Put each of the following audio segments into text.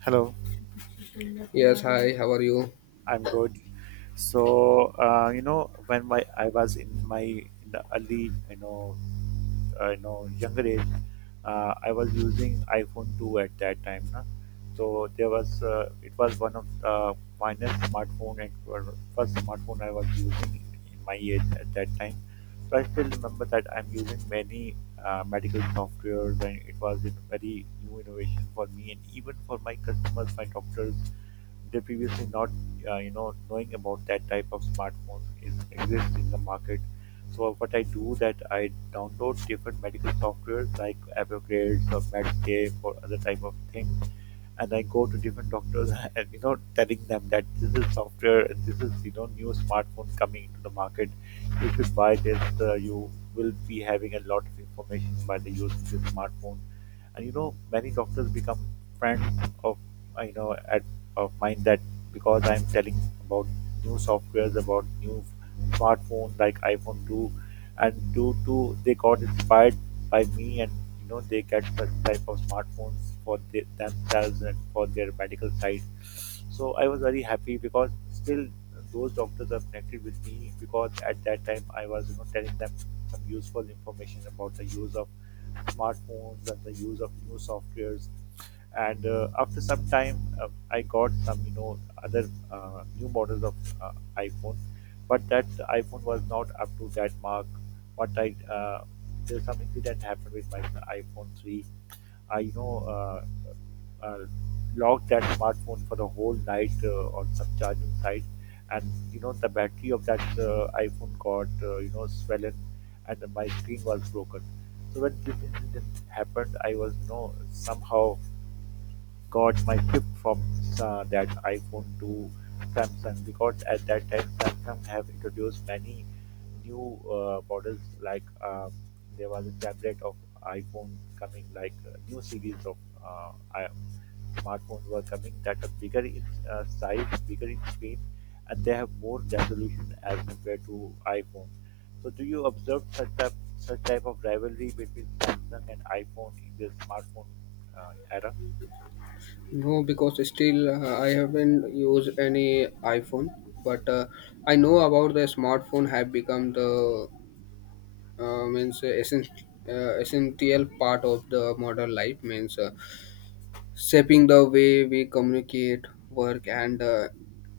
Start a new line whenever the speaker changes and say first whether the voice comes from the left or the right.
right: Hello,
left: Yes, hi, how are you?
right: I'm good. When my I was in my in the early, you know, younger age, I was using iPhone 2 at that time. Na? So there was it was one of the finest smartphone and first smartphone I was using in my age at that time. So I still remember that I'm using many medical software when it was a very new innovation for me and even for my customers, my doctors they previously not knowing about that type of smartphone is exists in the market. So what I do that I download different medical software like Apple or Medscape or other type of thing, and I go to different doctors and you know telling them that this is software and this is you know new smartphone coming into the market. If you buy this, you will be having a lot of information by the use of this smartphone. And you know many doctors become friends of you know at of mine that because I'm telling about new softwares, about new smartphones like iPhone 2, and due to they got inspired by me, and you know they get such type of smartphones for the, themselves and for their medical side. So I was very happy because still those doctors are connected with me, because at that time I was you know telling them some useful information about the use of smartphones and the use of new softwares. And after some time I got some you know other new models of uh, iPhone, but that iPhone was not up to that mark. But I There's some incident happened with my iPhone 3. I uh, locked that smartphone for the whole night on some charging site, and you know the battery of that iPhone got swollen, and my screen was broken. So when this incident happened, I was you know somehow got my flip from that iPhone to Samsung, because at that time Samsung have introduced many new models like there was a tablet of iPhone coming like new series of uh, i- smartphones were coming that are bigger in size, bigger in screen, and they have more resolution as compared to iPhone. So, do you observe such type of rivalry between Samsung and iPhone in the smartphone era?
left: No, because still I haven't used any iPhone, but I know about the smartphone have become the means essential part of the modern life, means shaping the way we communicate, work, and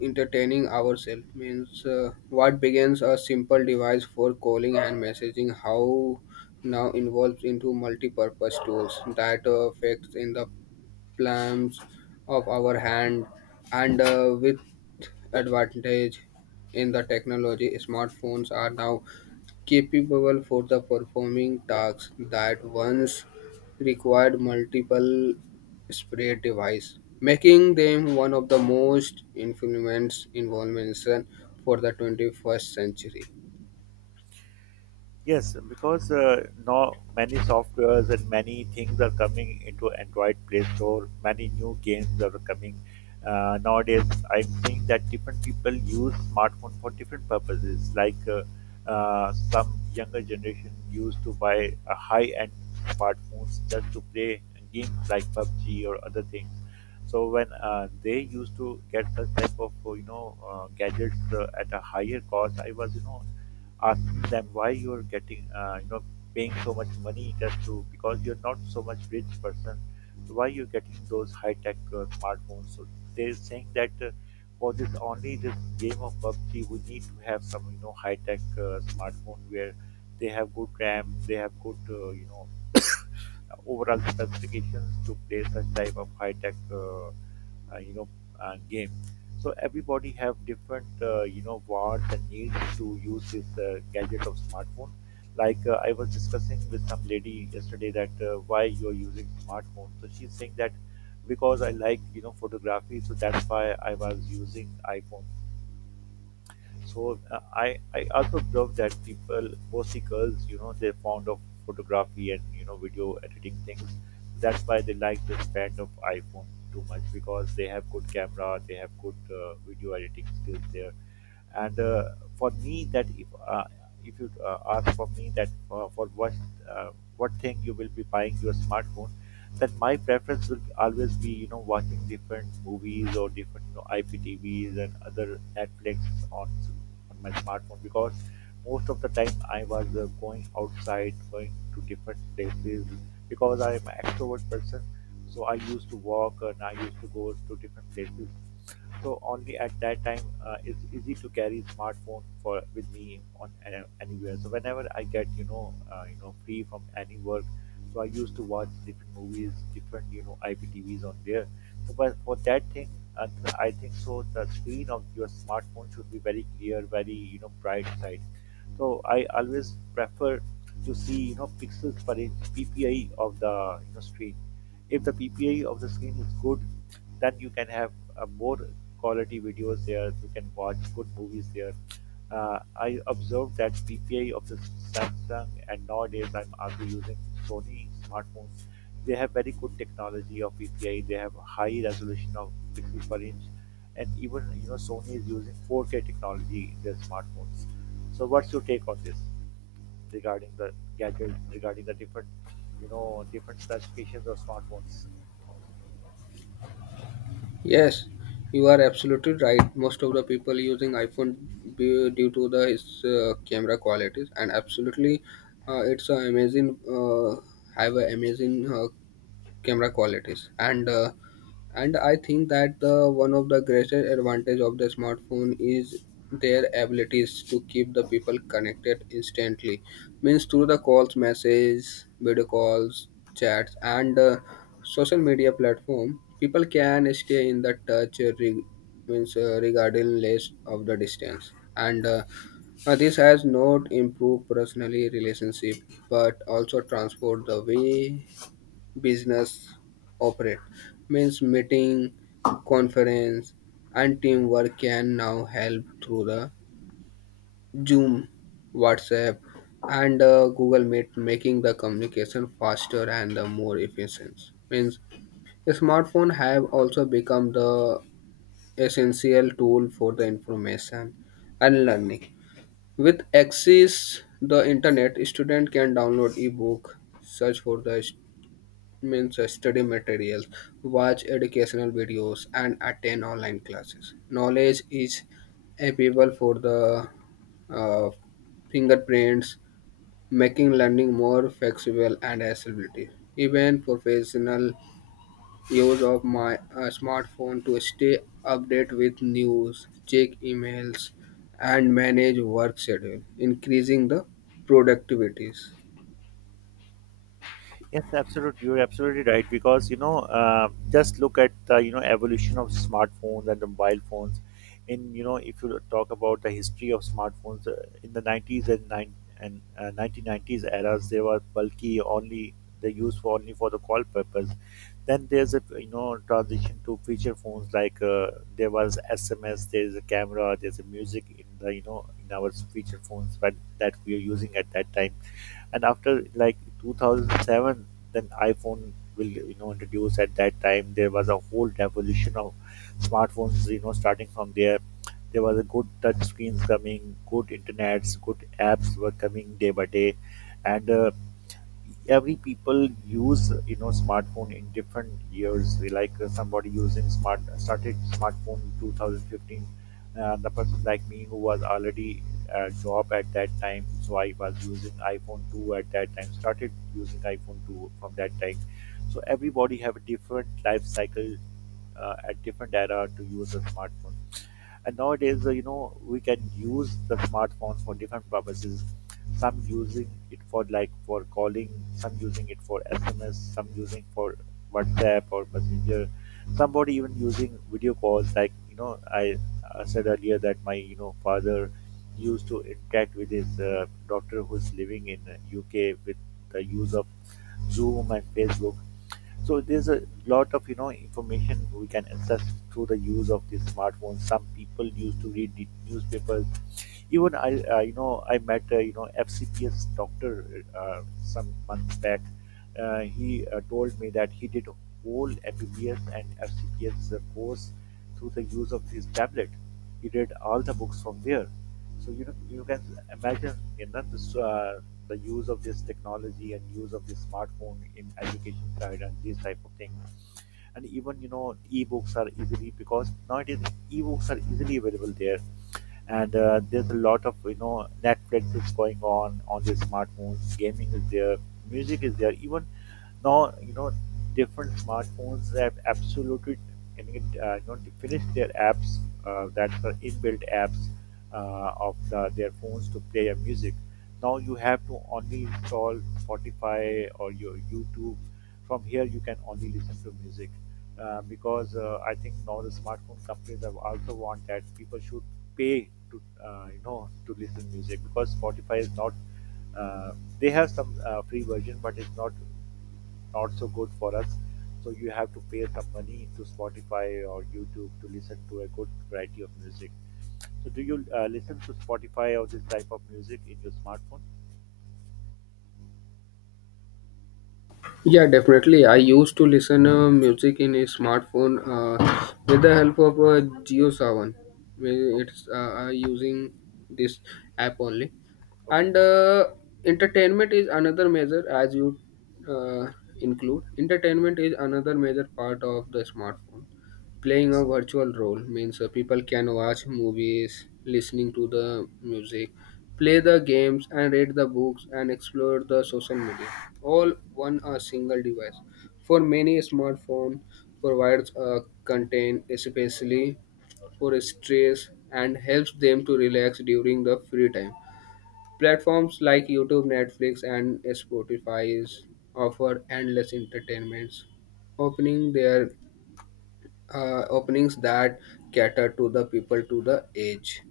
left: entertaining ourselves. Means what begins a simple device for calling and messaging, how now involves into multi-purpose tools that affects in the palms of our hand and with advantage in the technology smartphones are now capable for the performing tasks that once required multiple spray device making them one of the most influence inventions for the 21st century.
right: Yes, because now many softwares and many things are coming into Android Play Store. Many new games are coming nowadays. I'm seeing that different people use smartphone for different purposes. Some younger generation used to buy a high-end smartphones just to play games like PUBG or other things. So when they used to get such type of gadgets at a higher cost, I was you know ask them why you're getting paying so much money, just to because you're not so much rich person, so why you're getting those high tech smartphones. So they're saying that for this only this game of PUBG, we need to have some you know high tech smartphone where they have good RAM, they have good overall specifications to play such type of high tech uh, you know game. So everybody have different wants and needs to use this gadget of smartphone. Like I was discussing with some lady yesterday that why you're using smartphone, so she's saying that because I like you know photography, so that's why I was using iPhone. So uh, I also observed that people, mostly girls, you know, they're fond of photography and you know video editing things. That's why they like the brand of iPhone too much, because they have good camera, they have good video editing skills there. And for me that if you ask for me that for uh, what thing you will be buying your smartphone, then my preference will always be you know watching different movies or different you know IPTVs and other Netflix on on my smartphone, because most of the time I was going outside, going to different places, because I am an extrovert person. So I used to walk and I used to go to different places. So only at that time it's easy to carry smartphone for with me on anywhere. So whenever I get you know free from any work, so I used to watch different movies, different you know IPTVs on there. So but for that thing, uh, I think so. The screen of your smartphone should be very clear, very you know bright side. So I always prefer to see you know pixels per inch PPI of the you know screen. If the PPI of the screen is good, then you can have more quality videos there. You can watch good movies there. I observed that PPI of the Samsung, and nowadays I'm also using Sony smartphones. They have very good technology of PPI. They have high resolution of pixels per inch, and even you know Sony is using 4K technology in their smartphones. So what's your take on this regarding the gadgets, regarding the different you know different specifications of smartphones?
left: Yes, you are absolutely right. Most of the people using iPhone due to the its camera qualities, and absolutely, it's a amazing. Have an amazing camera qualities, and I think that the one of the greatest advantage of the smartphone is their abilities to keep the people connected instantly, means through the calls, messages, video calls, chats, and social media platform, people can stay in the touch means regardless of the distance, and this has not improved personally relationship, but also transformed the way business operate, means meeting, conference, and teamwork can now help through the Zoom, WhatsApp, and Google Meet, making the communication faster and more efficient. Means smartphone have also become the essential tool for the information and learning. With access the internet, student can download ebook, search for the means study materials, watch educational videos, and attend online classes. Knowledge is available for the uh, fingerprints, making learning more flexible and accessibility. Even professional use of my smartphone to stay update with news, check emails, and manage work schedule, increasing the productivities.
right: Yes, absolutely. You're absolutely right, because you know, just look at the you know evolution of smartphones and the mobile phones. In you know, if you talk about the history of smartphones, in the 90s and nine and uh, 1990s eras, they were bulky, only they used for only for the call purpose. Then there's a you know transition to feature phones. Like there was SMS, there's a camera, there's a music in the you know in our feature phones but that we are using at that time. And after like 2007, then iPhone will you know introduce. At that time there was a whole revolution of smartphones you know starting from there. There was a good touch screens coming, good internets, good apps were coming day by day. And every people use you know smartphone in different years. Like somebody using smart started smartphone in 2015. The person like me who was already a job at that time, so I was using iPhone 2 at that time, started using iPhone 2 from that time. So everybody have a different life cycle at different era to use a smartphone. And nowadays, you know, we can use the smartphones for different purposes. Some using it for like for calling, some using it for SMS, some using for WhatsApp or Messenger. Somebody even using video calls. Like you know, I said earlier that my you know father used to interact with his doctor who's living in UK with the use of Zoom and Facebook. So there's a lot of you know information we can access through the use of these smartphones. Some people used to read the newspapers. You know, I met FCPS doctor some months back. He told me that he did whole MBBS and FCPS course through the use of this tablet. He read all the books from there. So you know, you can imagine you know, this, the use of this technology and use of this smartphone in education side and these type of things. And even you know, e-books are easily available there. And there's a lot of you know Netflix is going on the smartphones. Gaming is there, music is there. Even now, you know, different smartphones have absolutely finished their apps that are inbuilt apps of the, their phones to play your music. Now you have to only install Spotify or your YouTube. From here, you can only listen to music because I think now the smartphone companies have also want that people should pay to to listen music, because Spotify is not uh, they have some free version but it's not so good for us. So you have to pay some money to Spotify or YouTube to listen to a good variety of music. So do you listen to Spotify or this type of music in your smartphone?
left: Yeah, definitely. I used to listen music in a smartphone with the help of GeoSavan, where
right: Okay.
left: it's using this app only,
right: Okay.
left: and entertainment is another major as you uh, include. Entertainment is another major part of the smartphone. Playing a
right: Yes.
left: virtual role, means people can watch movies, listening to the music, play the games, and read the books, and explore the social media all on a single device. For many, smartphone provides a content especially for stress and helps them to relax during the free time. Platforms like YouTube, Netflix, and Spotify offer endless entertainments, opening their openings that cater to the people to the age.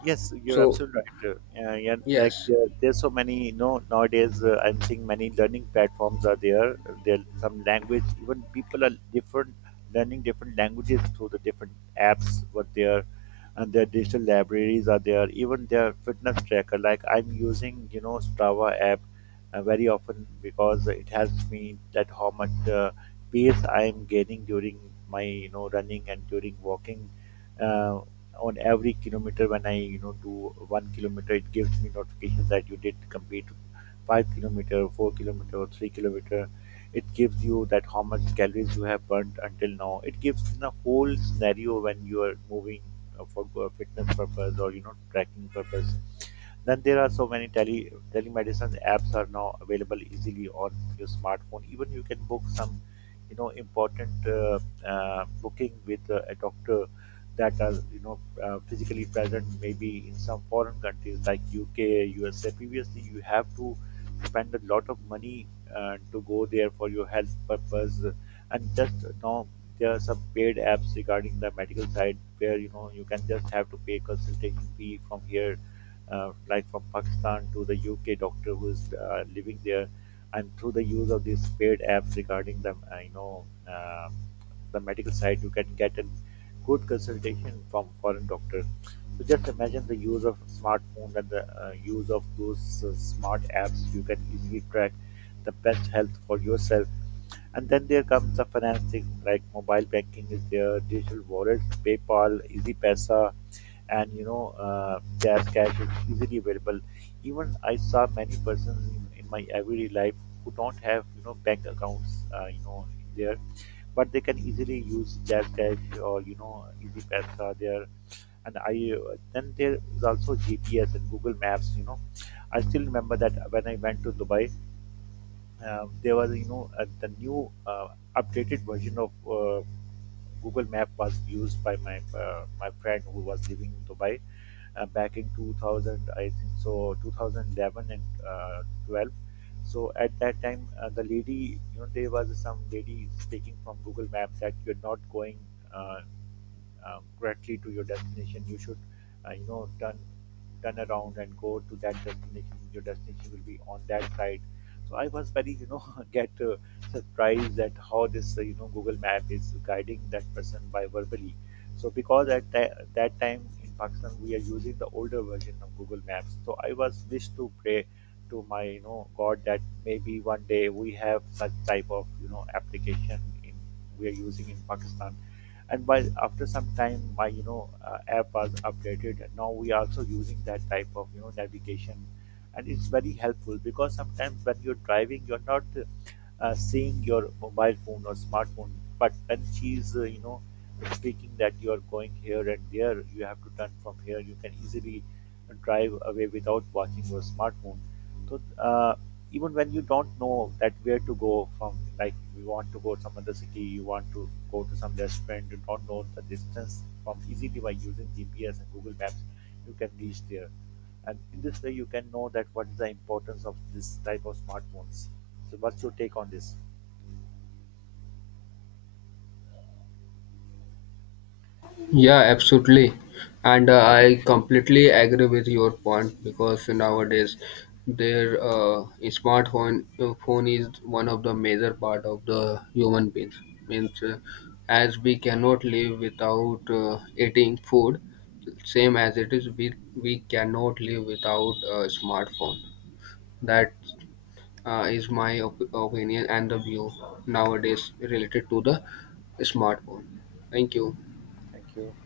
right: Yes, you're
left: So
right: absolutely right. Yeah, like
left: yes.
right: there's so many, you know, nowadays I'm seeing many learning platforms are there. There some language, even people are different, learning different languages through the different apps. What there, and their digital libraries are there. Even their fitness tracker, like I'm using, Strava app very often because it helps me that how much pace I'm gaining during my, running and during walking. Uh, on every kilometer when I do 1 kilometer, it gives me notifications that you did complete 5 kilometer, 4 kilometer, or 3 kilometer. It gives you that how much calories you have burnt until now. It gives the whole scenario when you are moving for fitness purpose or tracking purpose. Then there are so many telemedicine apps are now available easily on your smartphone. Even you can book some, you know, important booking with a doctor that are physically present maybe in some foreign countries like UK, USA. Previously, you have to spend a lot of money to go there for your health purpose, and just now there are some paid apps regarding the medical side where you can just have to pay consultation fee from here, like from Pakistan to the UK doctor who is living there. And through the use of these paid apps regarding the medical side, you can get a good consultation from foreign doctor. So just imagine the use of smartphone and the use of those smart apps. You can easily track the best health for yourself. And then there comes the financing, like mobile banking is there, digital wallets, PayPal, EasyPesa, and Jazz Cash is easily available. Even I saw many persons in my everyday life who don't have bank accounts, there, but they can easily use JazzCash or Easy Pesa there. And I Then there is also GPS and Google Maps. You know, I still remember that when I went to Dubai, there was the new updated version of Google Map was used by my friend who was living in Dubai back in 2000, I think so, 2011 and 12. So at that time, the lady, you know, there was some lady speaking from Google Map that you're not going Uh, correctly to your destination. You should, uh, you know, turn turn around and go to that destination. Your destination will be on that side. So I was very, you know, get surprised at how this, Google Map is guiding that person by verbally. So because at that time in Pakistan we are using the older version of Google Maps. So I was wish to pray to my, God that maybe one day we have such type of, application in we are using in Pakistan, and by after some time my app was updated, and now we are also using that type of navigation. And it's very helpful because sometimes when you're driving you're not seeing your mobile phone or smartphone, but when she's speaking that you're going here and there, you have to turn from here, you can easily drive away without watching your smartphone. so uh, Even when you don't know that where to go from, like you want to go to some other city, you want to go to some restaurant, you don't know the distance, from easily by using GPS and Google Maps, you can reach there. And in this way, you can know that what is the importance of this type of smartphones. So, what's your take on this?
left: Yeah, absolutely. And I completely agree with your point, because nowadays their smartphone phone is one of the major part of the human beings. Means as we cannot live without eating food, same as it is, we cannot live without a smartphone. That is my opinion and the view nowadays related to the smartphone. Thank you.
right: Thank you.